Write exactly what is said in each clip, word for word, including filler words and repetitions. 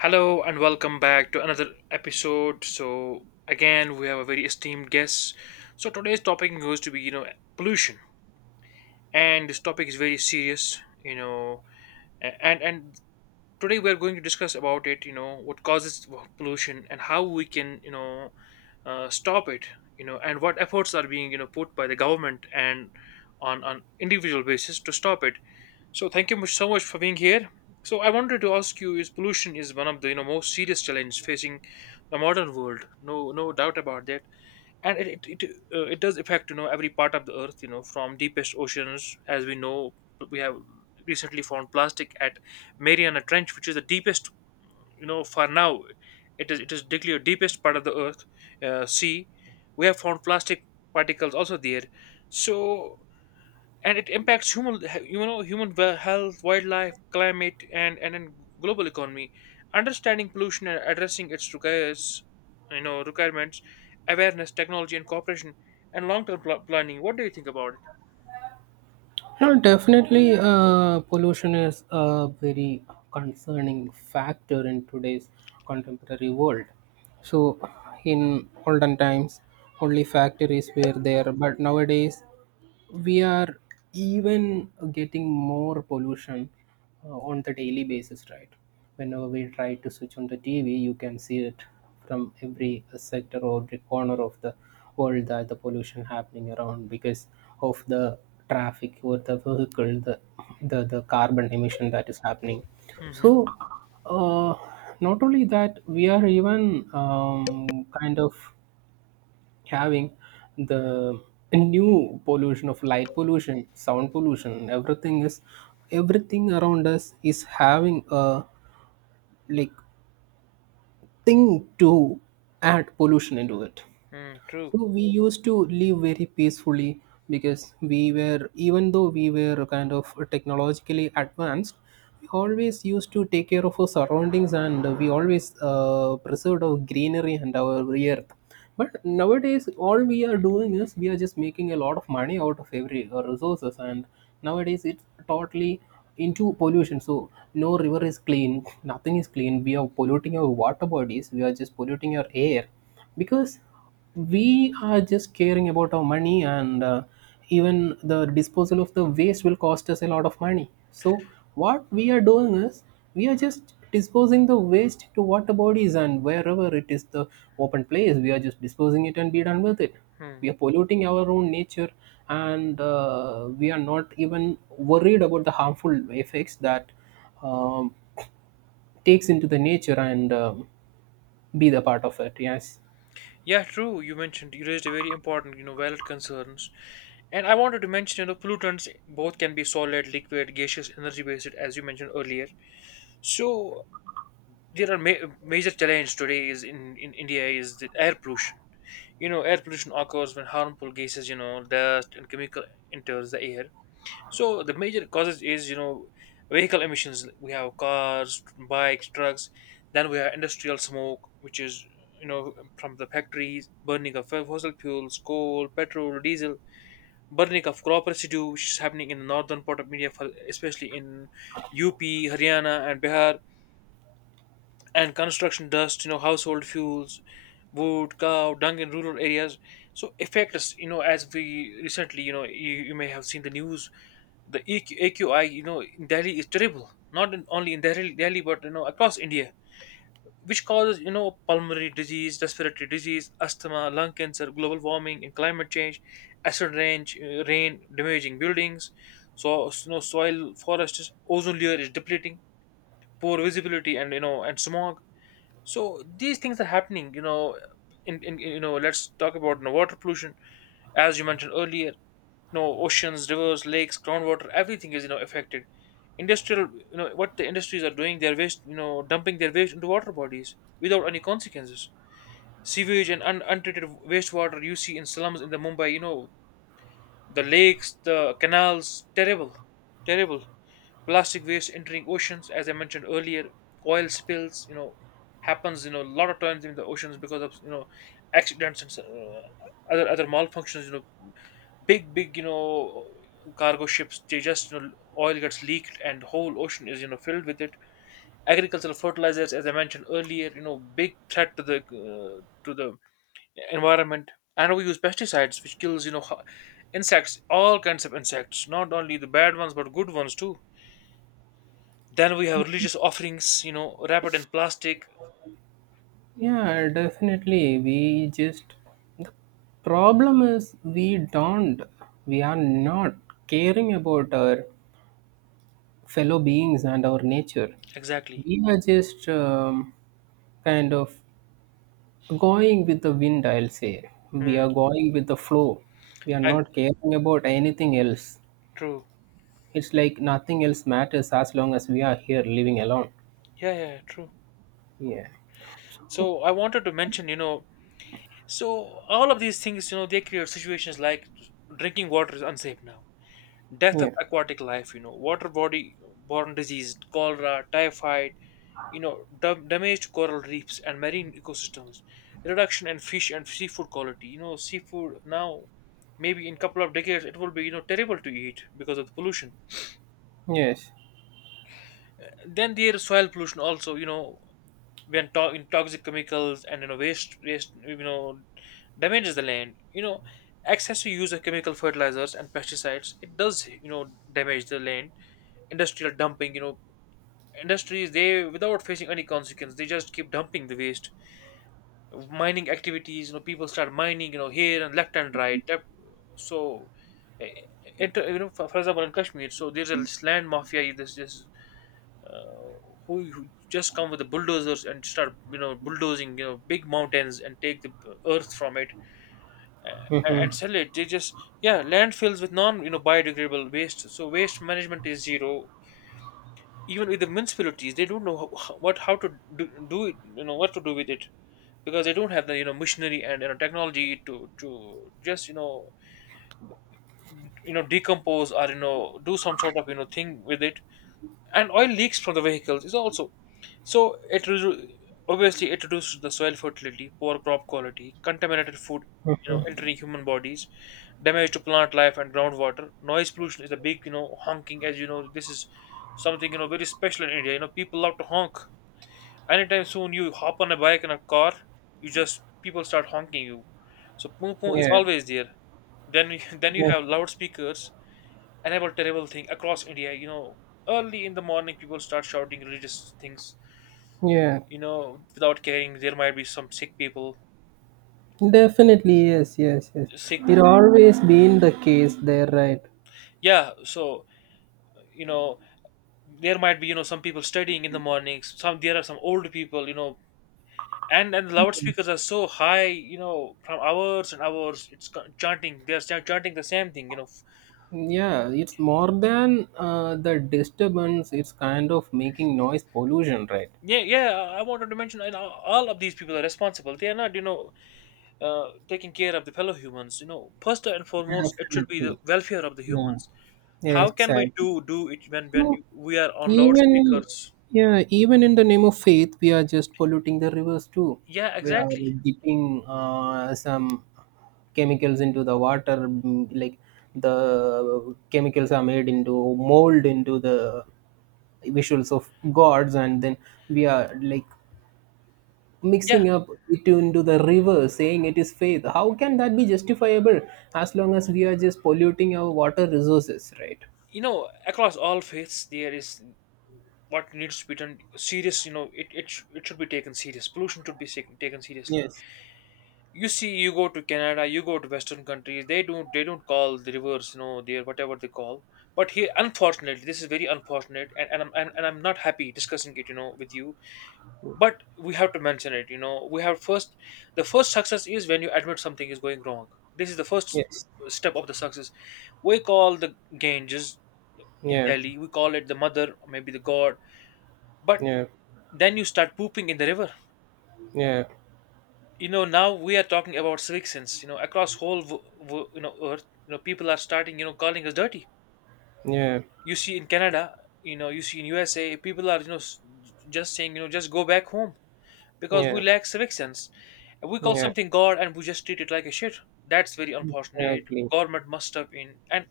Hello and welcome back to another episode. So again, we have a very esteemed guest. So today's topic goes to be you know pollution, and this topic is very serious. You know, a- and and Today we are going to discuss about it. You know what causes pollution and how we can you know uh, stop it. You know, and what efforts are being you know put by the government and on on individual basis to stop it. So thank you much so much for being here. So I wanted to ask you: Is pollution is one of the you know most serious challenges facing the modern world? No, no doubt about that. And it it it, uh, it does affect you know every part of the earth. You know, from deepest oceans, as we know, we have recently found plastic at Mariana Trench, which is the deepest. You know, for now, it is it is declared deepest part of the earth, uh, sea. We have found plastic particles also there. So and it impacts human you know human wel- health, wildlife, climate, and and then global economy. Understanding pollution and addressing its requires you know requirements, awareness, technology, and cooperation, and long-term pl- planning. What do you think about it? No, definitely, uh, pollution is a very concerning factor in today's contemporary world. So, in olden times, only factories were there, but nowadays we are even getting more pollution uh, on the daily basis, right? Whenever we try to switch on the TV, you can see it from every uh, sector or the corner of the world that the pollution happening around because of the traffic or the vehicle, the the, the carbon emission that is happening. Hmm. So uh, not only that, we are even um, kind of having the new pollution of light pollution, sound pollution. Everything is, everything around us is having a like thing to add pollution into it. Mm, true. So we used to live very peacefully because we were, even though we were kind of technologically advanced, we always used to take care of our surroundings and we always uh, preserved our greenery and our earth. But nowadays, all we are doing is we are just making a lot of money out of every uh, resources, and nowadays it's totally into pollution. So no river is clean, nothing is clean. We are polluting our water bodies. We are just polluting our air because we are just caring about our money, and uh, even the disposal of the waste will cost us a lot of money. So what we are doing is we are just disposing the waste to water bodies, and wherever it is the open place we are just disposing it and be done with it. Hmm. We are polluting our own nature, and uh, we are not even worried about the harmful effects that um, takes into the nature and um, be the part of it, yes. Yeah, true. You mentioned you raised a very important, you know, valid concerns, and I wanted to mention, you know, pollutants both can be solid, liquid, gaseous, energy-based, as you mentioned earlier. So there are ma- major challenge today is in, in India is the air pollution. You know air pollution occurs when harmful gases, you know dust, and chemical enters the air. So the major causes is you know vehicle emissions. We have cars, bikes, trucks. Then we have industrial smoke, which is, you know from the factories, burning of fossil fuels, coal, petrol, diesel, burning of crop residue, which is happening in the northern part of India, for, especially in UP, Haryana, and Bihar, and construction dust, you know, household fuels, wood, cow, dung in rural areas. So affect us, you know, as we recently, you know, you, you may have seen the news, the E Q, A Q I, you know, in Delhi is terrible. Not in, only in Delhi, Delhi, but, you know, across India, which causes, you know, pulmonary disease, respiratory disease, asthma, lung cancer, global warming, and climate change, acid rain, uh, rain damaging buildings, so, you know, soil, forests, ozone layer is depleting, poor visibility, and, you know, and smog. So these things are happening, you know in, in you know let's talk about, you know, water pollution. As you mentioned earlier, you know oceans, rivers, lakes, groundwater, everything is you know affected. Industrial, you know what the industries are doing, their waste, you know, dumping their waste into water bodies without any consequences. Sewage and un- untreated wastewater, you see in slums in the Mumbai, you know, the lakes, the canals, terrible, terrible. Plastic waste entering oceans, as I mentioned earlier. Oil spills, you know, happens, you know, a lot of times in the oceans because of, you know, accidents and, uh, other other malfunctions. You know, big big, you know, cargo ships, they just, you know, oil gets leaked and whole ocean is, you know, filled with it. Agricultural fertilizers, as I mentioned earlier, you know, big threat to the, uh, to the environment. And we use pesticides, which kills, you know ho- insects, all kinds of insects, not only the bad ones but good ones too. Then we have religious offerings, you know, wrapped in plastic. Yeah, definitely. We just, the problem is we don't, we are not caring about our fellow beings and our nature. Exactly. We are just um, kind of going with the wind, I'll say. We Hmm. are going with the flow. We are I, not caring about anything else. true. It's like nothing else matters as long as we are here living alone. Yeah, yeah, true. Yeah. So I wanted to mention, you know, so all of these things, you know, they create situations like drinking water is unsafe now, death of Yeah. aquatic life, you know, water body borne disease, cholera, typhoid, you know, dam damaged coral reefs and marine ecosystems, reduction in fish and seafood quality. You know, seafood now, maybe in couple of decades, it will be, you know, terrible to eat because of the pollution. Yes. Then there is soil pollution also, you know, when to- in toxic chemicals and, you know, waste waste, you know, damages the land. You know, excessive use of chemical fertilizers and pesticides, it does, you know, damage the land. Industrial dumping, you know, industries, they, without facing any consequence, they just keep dumping the waste. Mining activities, you know, people start mining, you know, here and left and right. Tap- so eh, it, you know, for, for example, in Kashmir, so there's a land mafia, this this, uh, who, who just come with the bulldozers and start, you know, bulldozing, you know, big mountains and take the earth from it, uh, and sell it. They just, yeah, landfills with non, you know, biodegradable waste. So waste management is zero. Even with the municipalities, they don't know how, what how to do, do it, you know, what to do with it, because they don't have the, you know, machinery and, you know, technology to to just, you know, you know decompose or, you know, do some sort of, you know, thing with it. And oil leaks from the vehicles is also. So it redu- Obviously, it reduces the soil fertility, poor crop quality, contaminated food, you know, entering human bodies, damage to plant life and groundwater. Noise pollution is a big, you know, honking. As you know, this is something, you know, very special in India. You know, people love to honk. Anytime soon you hop on a bike and a car, you just people start honking you. So poo poo is Yeah. always there. Then you, then you Yeah. have loudspeakers. Another terrible thing across India. You know, early in the morning people start shouting religious things, Yeah. you know, without caring there might be some sick people Definitely, yes, yes, yes. sick people. It always been the case there, right? Yeah, so, you know, there might be, you know, some people studying in the mornings, some, there are some old people, you know, and and the loudspeakers are so high, you know, from hours and hours, it's co- chanting, they're ch- chanting the same thing, you know. Yeah, it's more than uh, the disturbance, it's kind of making noise pollution, right? Yeah yeah i I wanted to mention. And know, all of these people are responsible. They are not, you know, uh, taking care of the fellow humans. You know, first and foremost, it should be the Definitely. welfare of the Yeah. humans. Yeah, How can we do exactly. do it when when No, we are on even loudspeakers? yeah, even in the name of faith, we are just polluting the rivers too. Yeah, We are exactly. dipping uh, some chemicals into the water, mm, like the chemicals are made into mold into the visuals of gods, and then we are like Yeah, mixing up it into the river, saying it is faith. How can that be justifiable? As long as we are just polluting our water resources, right? you know, across all faiths, there is what needs to be done serious. You know, it it, sh- it should be taken serious. Pollution should be sec- taken seriously. Yes. You see, you go to Canada, you go to Western countries. They don't they don't call the rivers, you know, their whatever they call. But here, unfortunately, this is very unfortunate, and, and I'm and, and I'm not happy discussing it, you know, with you. But we have to mention it, you know. We have first, the first success is when you admit something is going wrong. This is the first, Yes. uh, step of the success. We call the Ganges in Yeah. Delhi. We call it the mother, or maybe the god. But Yeah, then you start pooping in the river. yeah, You know, now we are talking about civic sense. You know, across whole w- w- you know earth, you know, people are starting, you know, calling us dirty. yeah, You see in Canada, you know, you see in U S A, people are, you know s- just saying, you know, just go back home, because we yeah, lack civic sense. We call yeah, something God and we just treat it like a shit. That's very unfortunate. exactly. Government must step in, and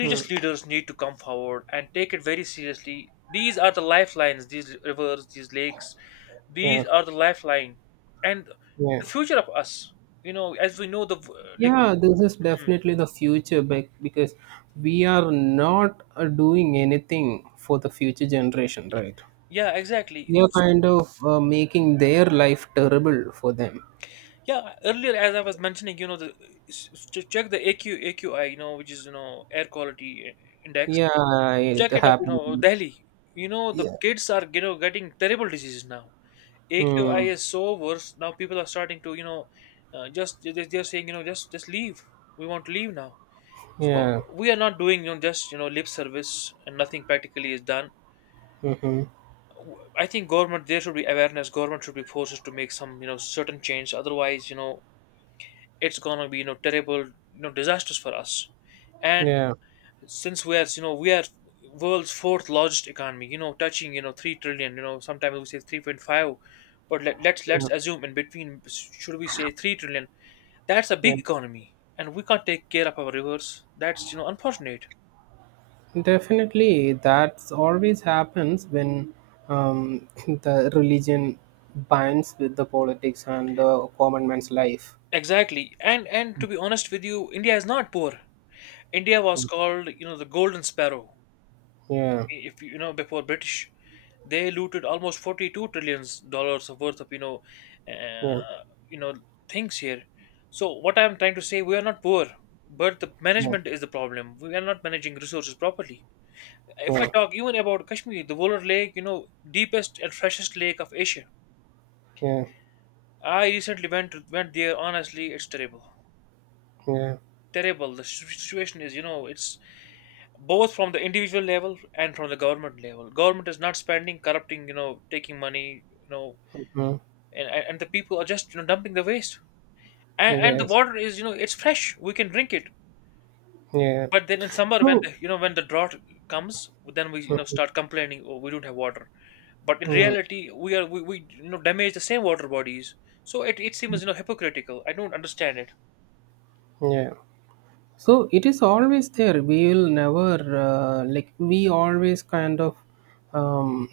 Hmm. leaders need to come forward and take it very seriously. These are the lifelines, these rivers, these lakes, these Yeah, are the lifeline and yeah, the future of us. You know, as we know, the yeah. This is definitely the future, bec- because we are not uh, doing anything for the future generation, right? yeah, exactly. We are So, kind of uh, making their life terrible for them. yeah, earlier, as I was mentioning, you know, the s- s- ch- check the A Q A Q I, you know, which is, you know, air quality index. Yeah, it Check it up, you know, happened. Delhi. You know, the Yeah. kids are, you know, getting terrible diseases now. A Q I Hmm. is so worse now. People are starting to, you know, uh, just they- they're saying, you know, just just leave. We want to leave now. So Yeah. we are not doing, you know, just, you know, lip service and nothing practically is done. Mm-hmm. W- I think government, there should be awareness. Government should be forced to make some, you know, certain change. Otherwise, you know, it's gonna be, you know, terrible, you know, disasters for us. And Yeah. since we are you know we are world's fourth largest economy, you know touching, you know 3 trillion. You know sometimes we say three point five, but let, let's let's assume in between, should we say 3 trillion. That's a big Yeah. economy and we can't take care of our rivers. That's, you know unfortunate. Definitely, that's always happens when um, the religion binds with the politics and the common man's life. Exactly. And and to be honest with you, India is not poor. India was Mm. called, you know the golden sparrow. Yeah, If you know before British, they looted almost forty two trillions dollars of worth of, you know, uh, yeah, you know things here. So what I'm trying to say, we are not poor, but the yeah, management is the problem. We are not managing resources properly. If I talk even about Kashmir, the Volar Lake, you know, deepest and freshest lake of Asia. yeah, I recently went went there. Honestly, it's terrible. yeah, yeah. Terrible. The situ- situation is, you know, it's both from the individual level and from the government level. Government is not spending, corrupting, you know, taking money, you know, Mm. and and and the people are just you know dumping the waste. And and the Yes, water is, you know it's fresh. We can drink it. yeah. But then in summer when So, the, you know when the drought comes, then we, you know mm, start complaining, oh, we don't have water. But in mm, reality, we are we, we you know damage the same water bodies. So it, it seems, you know hypocritical. I don't understand it. yeah. So it is always there. We will never uh, like, we always kind of um,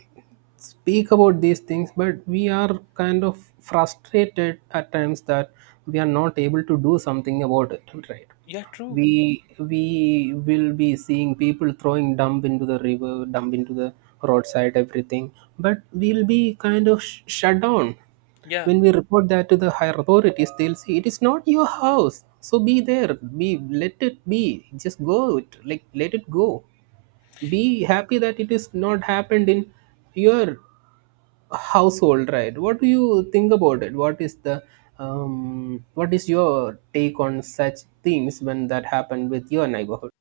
speak about these things, but we are kind of frustrated at times that we are not able to do something about it, right? Yeah, true. we we will be seeing people throwing dump into the river, dump into the roadside, everything, but we'll be kind of sh- shut down. Yeah. When we report that to the higher authorities, they'll say it is not your house, so be there, be, let it be, just go it, like, let it go. Be happy that it is not happened in your household, right? What do you think about it? What is the um, what is your take on such things when that happened with your neighborhood?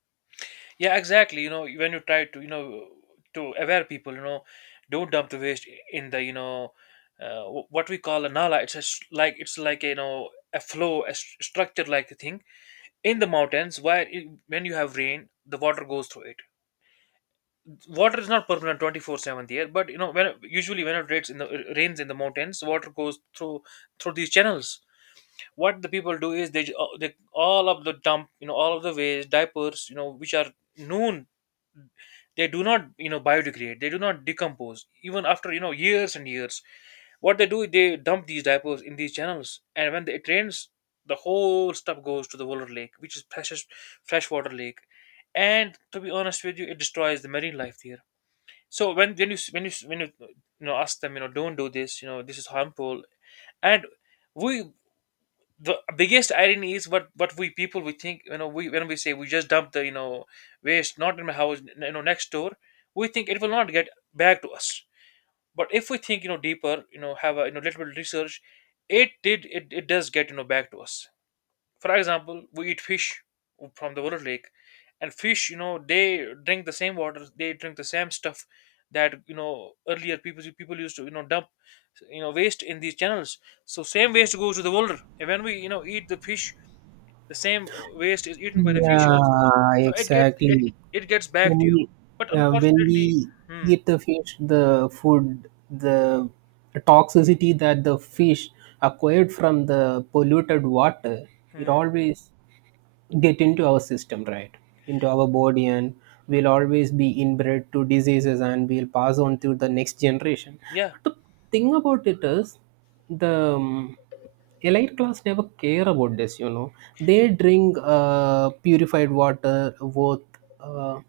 Yeah, exactly. You know, when you try to, you know, to aware people, you know, don't dump the waste in the, you know, uh, wh- what we call a nala. It's a, s- like it's like you know a flow, a st- structure like a thing in the mountains where it, when you have rain, the water goes through it. Water is not permanent twenty four seven there, but you know when it- usually when it rains in the rains in the mountains, water goes through through these channels. What the people do is they, uh, they all of the dump, you know all of the waste diapers, you know which are known, they do not you know biodegrade. They do not decompose even after, you know years and years. What they do is they dump these diapers in these channels, and when it rains the whole stuff goes to the Woller Lake, which is precious freshwater lake. And to be honest with you, it destroys the marine life there. So when when you when you when you, you know ask them, you know don't do this. You know this is harmful. And we, the biggest irony is, what what we people we think, you know we, when we say we just dump the, you know waste, not in my house, n- you know next door, we think it will not get back to us. But if we think, you know deeper, you know have a, you know little bit of research, it did it, it does get, you know back to us. For example, we eat fish from the water lake, and fish, you know, they drink the same water, they drink the same stuff that, you know earlier people people used to, you know dump, you know waste in these channels. So same waste goes to the water, and when we, you know eat the fish, the same uh, waste is eaten by the fish also. Yeah, So it gets it exactly. it gets back When to you, we but yeah, when unfortunately, we hmm. eat the fish, the food, the toxicity that the fish acquired from the polluted water, it Hmm. always get into our system, right? Into our body, and we'll always be inbred to diseases and we'll pass on to the next generation. Yeah. But the thing about it is, the um, elite class never care about this, you know. They drink uh, purified water worth uh,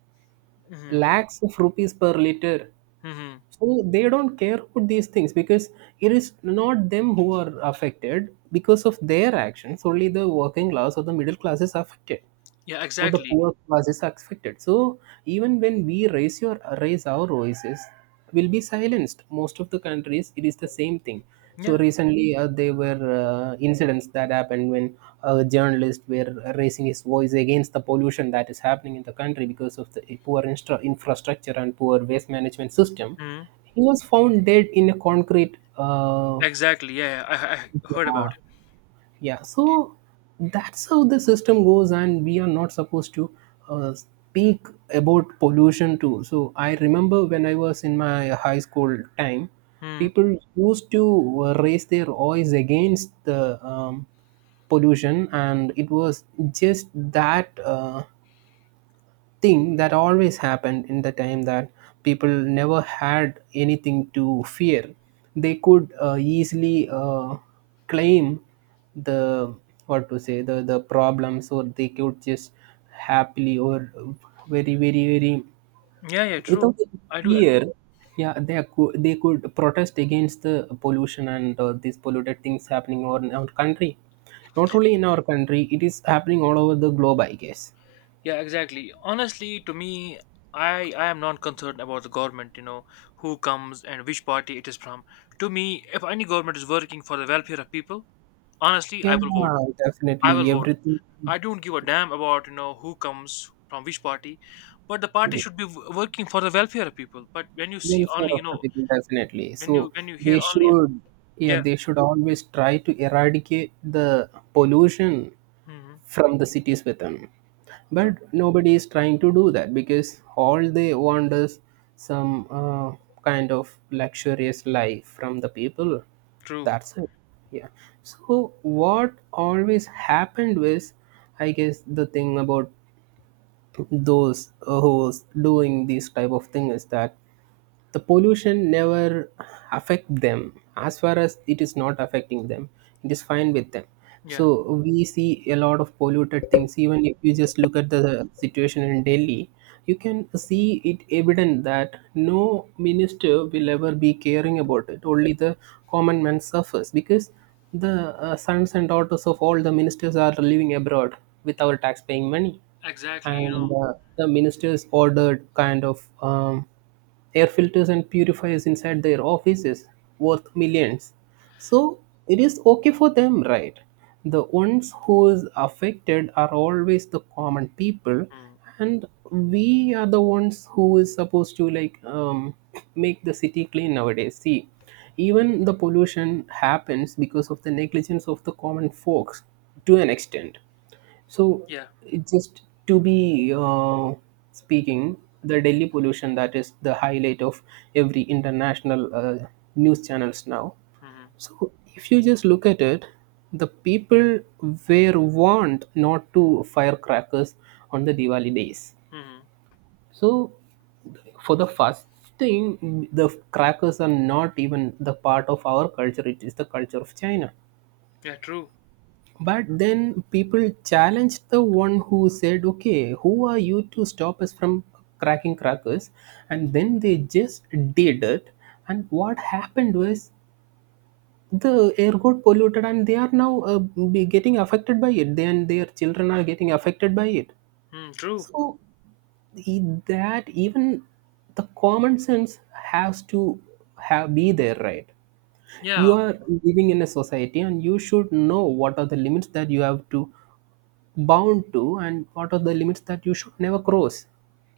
Hmm. lakhs of rupees per liter. Hmm. Hmm. So they don't care about these things because it is not them who are affected because of their actions. Only the working class or the middle class is affected, Yeah, for the exactly. poor class is affected. So even when we raise your raise our voices, will be silenced. Most of the countries, it is the same thing. So Yeah. recently, uh, there were uh, incidents that happened when a journalist were raising his voice against the pollution that is happening in the country because of the poor instra- infrastructure and poor waste management system. Hmm. He was found dead in a concrete. Uh, exactly. Yeah, yeah, I, I heard yeah, about it. yeah, so that's how the system goes, and we are not supposed to uh, speak about pollution too. So I remember when I was in my high school time, Hmm. people used to uh, raise their voice against the um, pollution, and it was just that uh, thing that always happened in the time that people never had anything to fear. They could uh, easily uh, claim the, what to say, the the problems, or they could just happily or very, very, very Yeah, yeah, true. without any I do. fear. Yeah, they could, they could protest against the pollution and uh, these polluted things happening over in our country. Not only in our country, it is happening all over the globe, I guess. Yeah, exactly. Honestly, to me, I I am not concerned about the government. You know who comes and which party it is from. To me, if any government is working for the welfare of people, honestly, I Yeah, will vote. I will definitely. vote. Everything, I don't give a damn about, you know who comes from which party, but the party yeah, should be w- working for the welfare of people. But when you see welfare only, you of the know, people, definitely. when you So when you hear they only, should, yeah, yeah. they should always try to eradicate the pollution Hmm. from the cities within. True, But nobody is trying to do that because all they want is some uh, kind of luxurious life from the people. true. That's it. Yeah. So what always happened was, I guess the thing about those uh, who's doing these type of thing is that the pollution never affect them. As far as it is not affecting them, it is fine with them. Yeah, So we see a lot of polluted things. Even if you just look at the situation in Delhi, you can see it evident that no minister will ever be caring about it. Only the common man suffers because the uh, sons and daughters of all the ministers are living abroad with our tax paying money, exactly. You know, and uh, the ministers ordered kind of um, air filters and purifiers inside their offices worth millions. So it is okay for them, right? The ones who is affected are always the common people, mm. and we are the ones who is supposed to, like, um, make the city clean. Nowadays, see, even the pollution happens because of the negligence of the common folks to an extent. So, Yeah. it just, to be uh, speaking, the Delhi pollution that is the highlight of every international uh, news channels now. Hmm. So, if you just look at it, the people were warned not to fire crackers on the Diwali days. Hmm. So, for the first thing, the crackers are not even the part of our culture, it is the culture of China. Yeah, true. But then people challenged the one who said, okay, who are you to stop us from cracking crackers? And then they just did it. And what happened was the air got polluted, and they are now uh, be getting affected by it. Then their children are getting affected by it. Mm, true. So e- that even the common sense has to have, be there, right? Yeah. You are living in a society and you should know what are the limits that you have to bound to and what are the limits that you should never cross.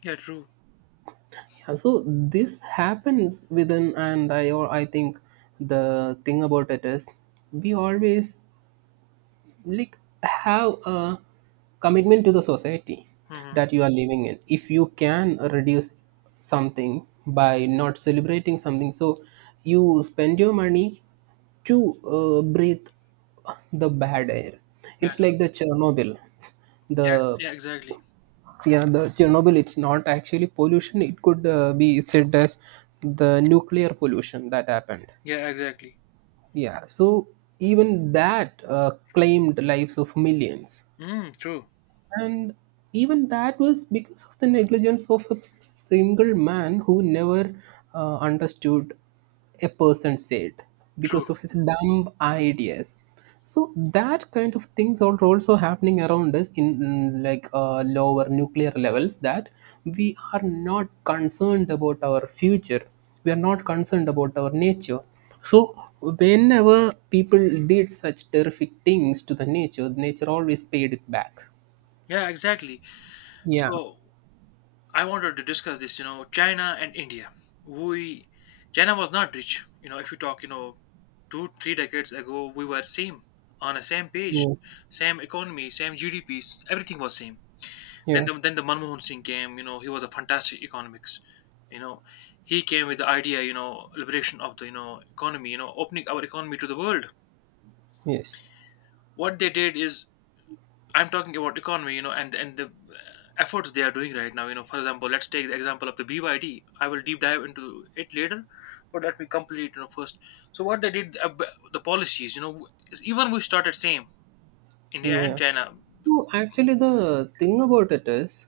Yeah. True. Yeah, so this happens within, and I or I think the thing about it is we always like have a commitment to the society Hmm. that you are living in. If you can reduce something by not celebrating something, so you spend your money to uh, breathe the bad air. Yeah. It's like the Chernobyl Yeah. the, Yeah. Exactly. yeah, the Chernobyl. It's not actually pollution, it could uh, be said as the nuclear pollution that happened. Yeah. Exactly. Yeah, so even that uh, claimed lives of millions, Mm, true. and even that was because of the negligence of a single man who never uh, understood a person said True. because of his dumb ideas. So that kind of things are also happening around us in, mm, like uh, lower nuclear levels that we are not concerned about our future. We are not concerned about our nature. So whenever people did such terrific things to the nature, nature always paid it back. Yeah. Exactly. Yeah, So I wanted to discuss this. You know, China and India. We China was not rich. You know, if you talk, you know, two three decades ago, we were same on a same page, yeah, same economy, same G D Ps. Everything was same. Then yeah, the then the Manmohan Singh came. You know, he was a fantastic economics. You know, he came with the idea. You know, liberation of the, you know economy. You know, opening our economy to the world. yes, What they did is, I'm talking about economy. You know, and and the efforts they are doing right now. You know, for example, let's take the example of the B Y D. I will deep dive into it later, but let me complete. You know, first. So what they did, uh, b- the policies. You know, w- is even we started same, India and yeah. China. No, actually, the thing about it is,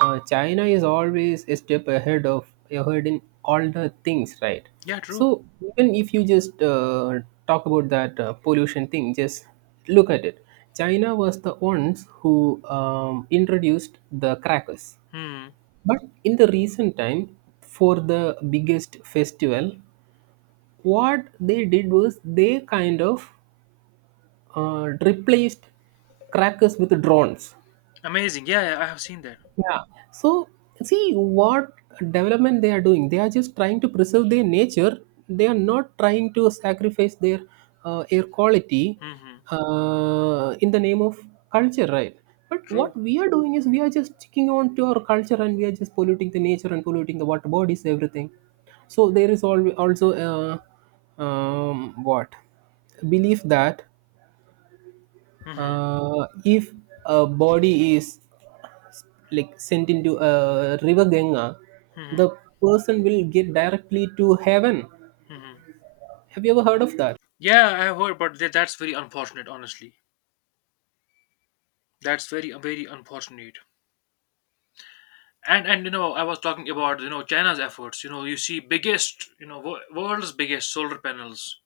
uh, China is always a step ahead of ahead in all the things, right? Yeah, true. So even if you just uh, talk about that uh, pollution thing, just look at it. China was the ones who um, introduced the crackers. Hmm. But in the recent time, for the biggest festival, what they did was they kind of uh, replaced crackers with drones. Amazing. Yeah, yeah, I have seen that. Yeah. So see what development they are doing. They are just trying to preserve their nature. They are not trying to sacrifice their uh, air quality Hmm. uh, in the name of culture, right? But True. what we are doing is we are just sticking on to our culture and we are just polluting the nature and polluting the water bodies, everything. So there is al- also uh, um, what belief that Hmm. uh, if a body is like sent into a river Ganga, the Hmm. person will get directly to heaven. Hmm. Have you ever heard of that? Yeah, I have heard, but tha- that's very unfortunate. Honestly, that's very very unfortunate. And and you know, I was talking about, you know China's efforts. You know, you see biggest, you know wo- world's biggest solar panels,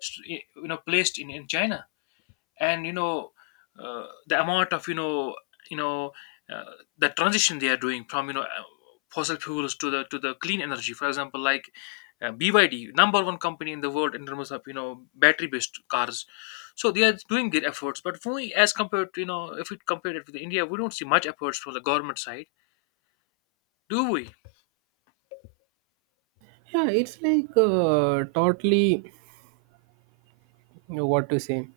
s- you know, placed in in China. And you know uh, the amount of, you know you know uh, the transition they are doing from, you know uh, fossil fuels to the to the clean energy, for example, like, uh, B Y D, number one company in the world in terms of, you know battery based cars. So they are doing their efforts, but we, as compared to, you know if we compare it with India, we don't see much efforts from the government side, do we? Yeah, it's like uh, totally what to say.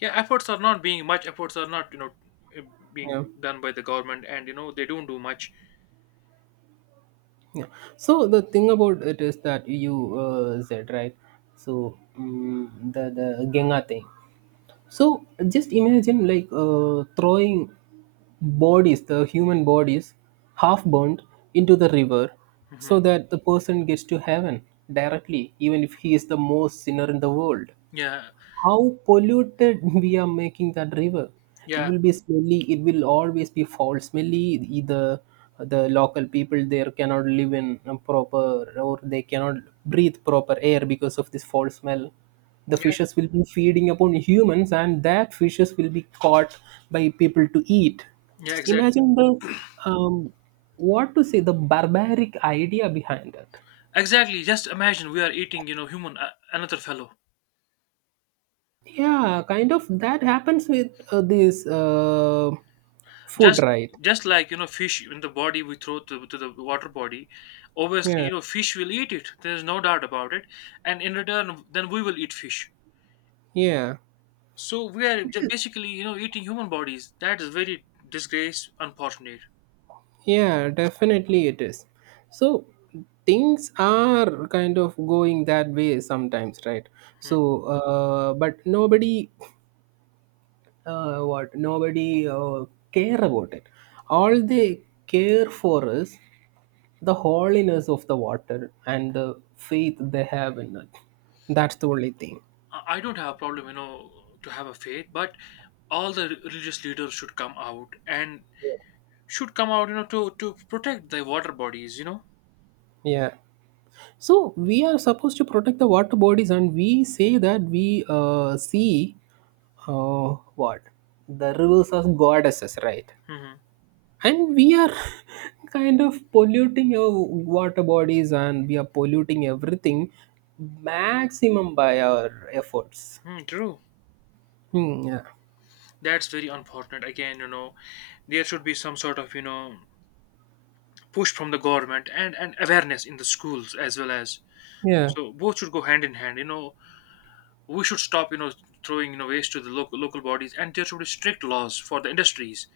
Yeah, efforts are not being much. Efforts are not, you know uh, being Yeah, done by the government and, you know they don't do much. yeah. So the thing about it is that you uh, said right. So mm the the Ganga thing. So just imagine like uh, throwing bodies, the human bodies, half burnt into the river Hmm. so that the person gets to heaven directly, even if he is the most sinner in the world, Yeah. how polluted we are making that river. It Yeah. will be smelly. It will always be foul, smelly. Either the local people there cannot live in a proper, or they cannot breathe proper air because of this foul smell. The Yeah. fishes will be feeding upon humans, and that fishes will be caught by people to eat. Yeah, Just exactly. imagine the um, what to say the barbaric idea behind it. Exactly. Just imagine, we are eating, you know, human uh, another fellow. Yeah, kind of that happens with uh, this uh, food, Just right? just like, you know, fish in the body we throw to, to the water body. Obviously, Yeah, you know, fish will eat it. There is no doubt about it. And in return, then we will eat fish. yeah, So we are j- basically, you know, eating human bodies. That is very disgrace, unfortunate. yeah, definitely it is. So things are kind of going that way sometimes, right? Hmm. So, uh, but nobody, uh, what, nobody uh, care about it. All they care for is the holiness of the water and the faith they have in it. That's the only thing. I I don't have a problem, you know, to have a faith, but all the re- religious leaders should come out and should come out, you know, to to protect the water bodies. You know. Yeah. So we are supposed to protect the water bodies, and we say that we uh, see uh, what the rivers as goddesses, right? Mm-hmm. And we are kind of polluting our water bodies, and we are polluting everything maximum by our efforts. Hmm. True. Hmm, yeah, That's very unfortunate. Again, you know, there should be some sort of, you know push from the government and and awareness in the schools as well. As yeah, so both should go hand in hand. You know, we should stop, you know throwing, you know waste to the local local bodies, and there should be strict laws for the industries,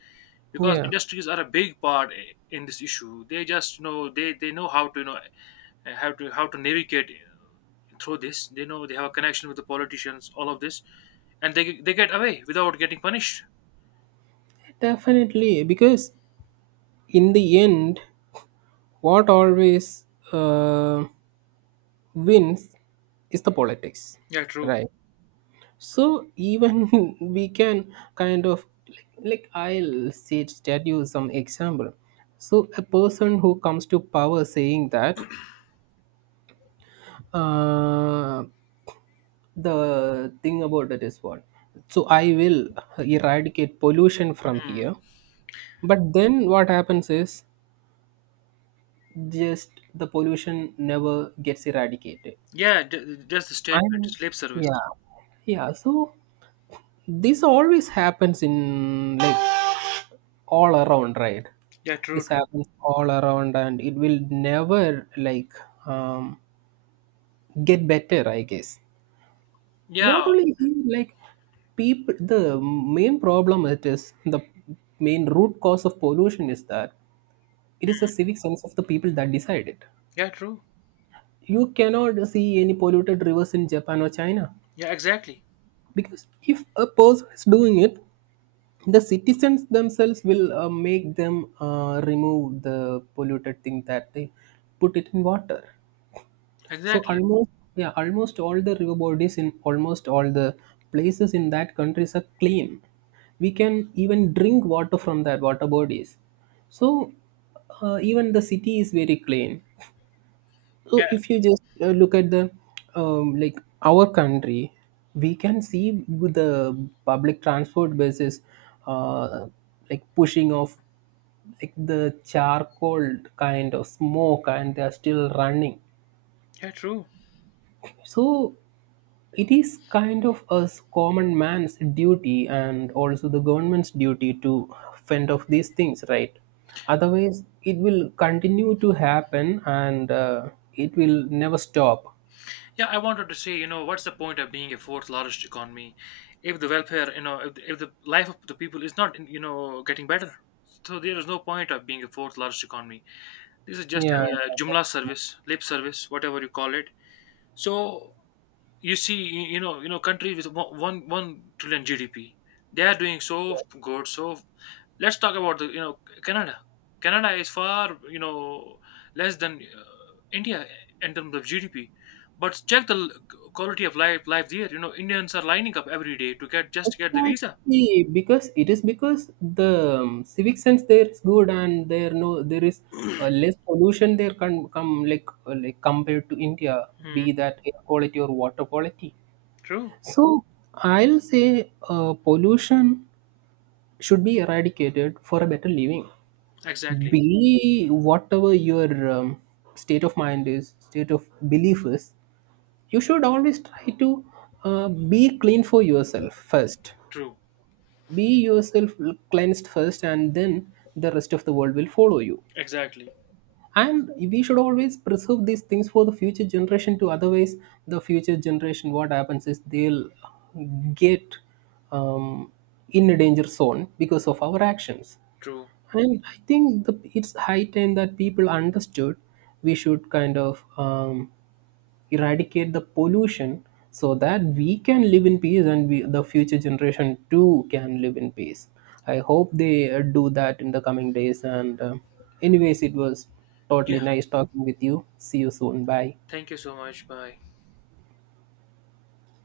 because yeah. industries are a big part i- in this issue. They just, you know they they know how to, you know how to how to navigate through this. They know they have a connection with the politicians, all of this, and they they get away without getting punished. Definitely, because in the end, what always uh, wins is the politics, Yeah, true. right? So even we can kind of, like, I'll say tell you some example. So a person who comes to power saying that, uh, the thing about it is what. So I will eradicate pollution from here. But then what happens is just the pollution never gets eradicated. Yeah, d- just the statement, I'm sleep service. yeah, yeah. So this always happens in, like, all around, right? Yeah, true, This true. happens all around and it will never, like, um, get better, I guess. Not Yeah, only here, like, people, the main problem, it is the main root cause of pollution is that it is the civic sense of the people that decide it. yeah, true. You cannot see any polluted rivers in Japan or China, Yeah, exactly, because if a person is doing it, the citizens themselves will uh, make them uh, remove the polluted thing that they put it in water. So exactly. almost, yeah, almost all the river bodies in almost all the places in that countries are clean. We can even drink water from that water bodies. So uh, even the city is very clean. So Yeah, if you just uh, look at the um, like, our country, we can see with the public transport buses, uh, like, pushing off like the charcoal kind of smoke, and they are still running. yeah, true. So it is kind of a s- common man's duty and also the government's duty to fend off these things, right? Otherwise, it will continue to happen, and uh, it will never stop. Yeah, I wanted to say, you know, what's the point of being a fourth largest economy if the welfare, you know, if the, if the life of the people is not, you know, getting better? So there is no point of being a fourth largest economy. This is just Yeah, a jumla service, lip service, whatever you call it. So you see you, you know you know country with one one one trillion G D P, they are doing so good. So let's talk about the, you know Canada. Canada is far, you know less than, uh, India, in terms of G D P. But check the l- quality of life life there. You know indians are lining up every day to get, just get the visa. exactly. Because it is because the um, civic sense there is good, and there no there is uh, less pollution there can come like uh, like compared to India, Hmm, be that air quality or water quality. true. So I'll say uh, pollution should be eradicated for a better living. Exactly. Be whatever your um, state of mind is, state of belief is, you should always try to uh, be clean for yourself first, True. be yourself cleansed first, and then the rest of the world will follow you. Exactly. And we should always preserve these things for the future generation to, otherwise the future generation, what happens is, they'll get um, in a danger zone because of our actions. True. And I think the, it's high time that people understood we should kind of um, eradicate the pollution so that we can live in peace, and we, the future generation too can live in peace. I hope they uh, do that in the coming days. And uh, anyways, it was Yeah, totally nice talking with you. See you soon. Bye. thank you so much. Bye.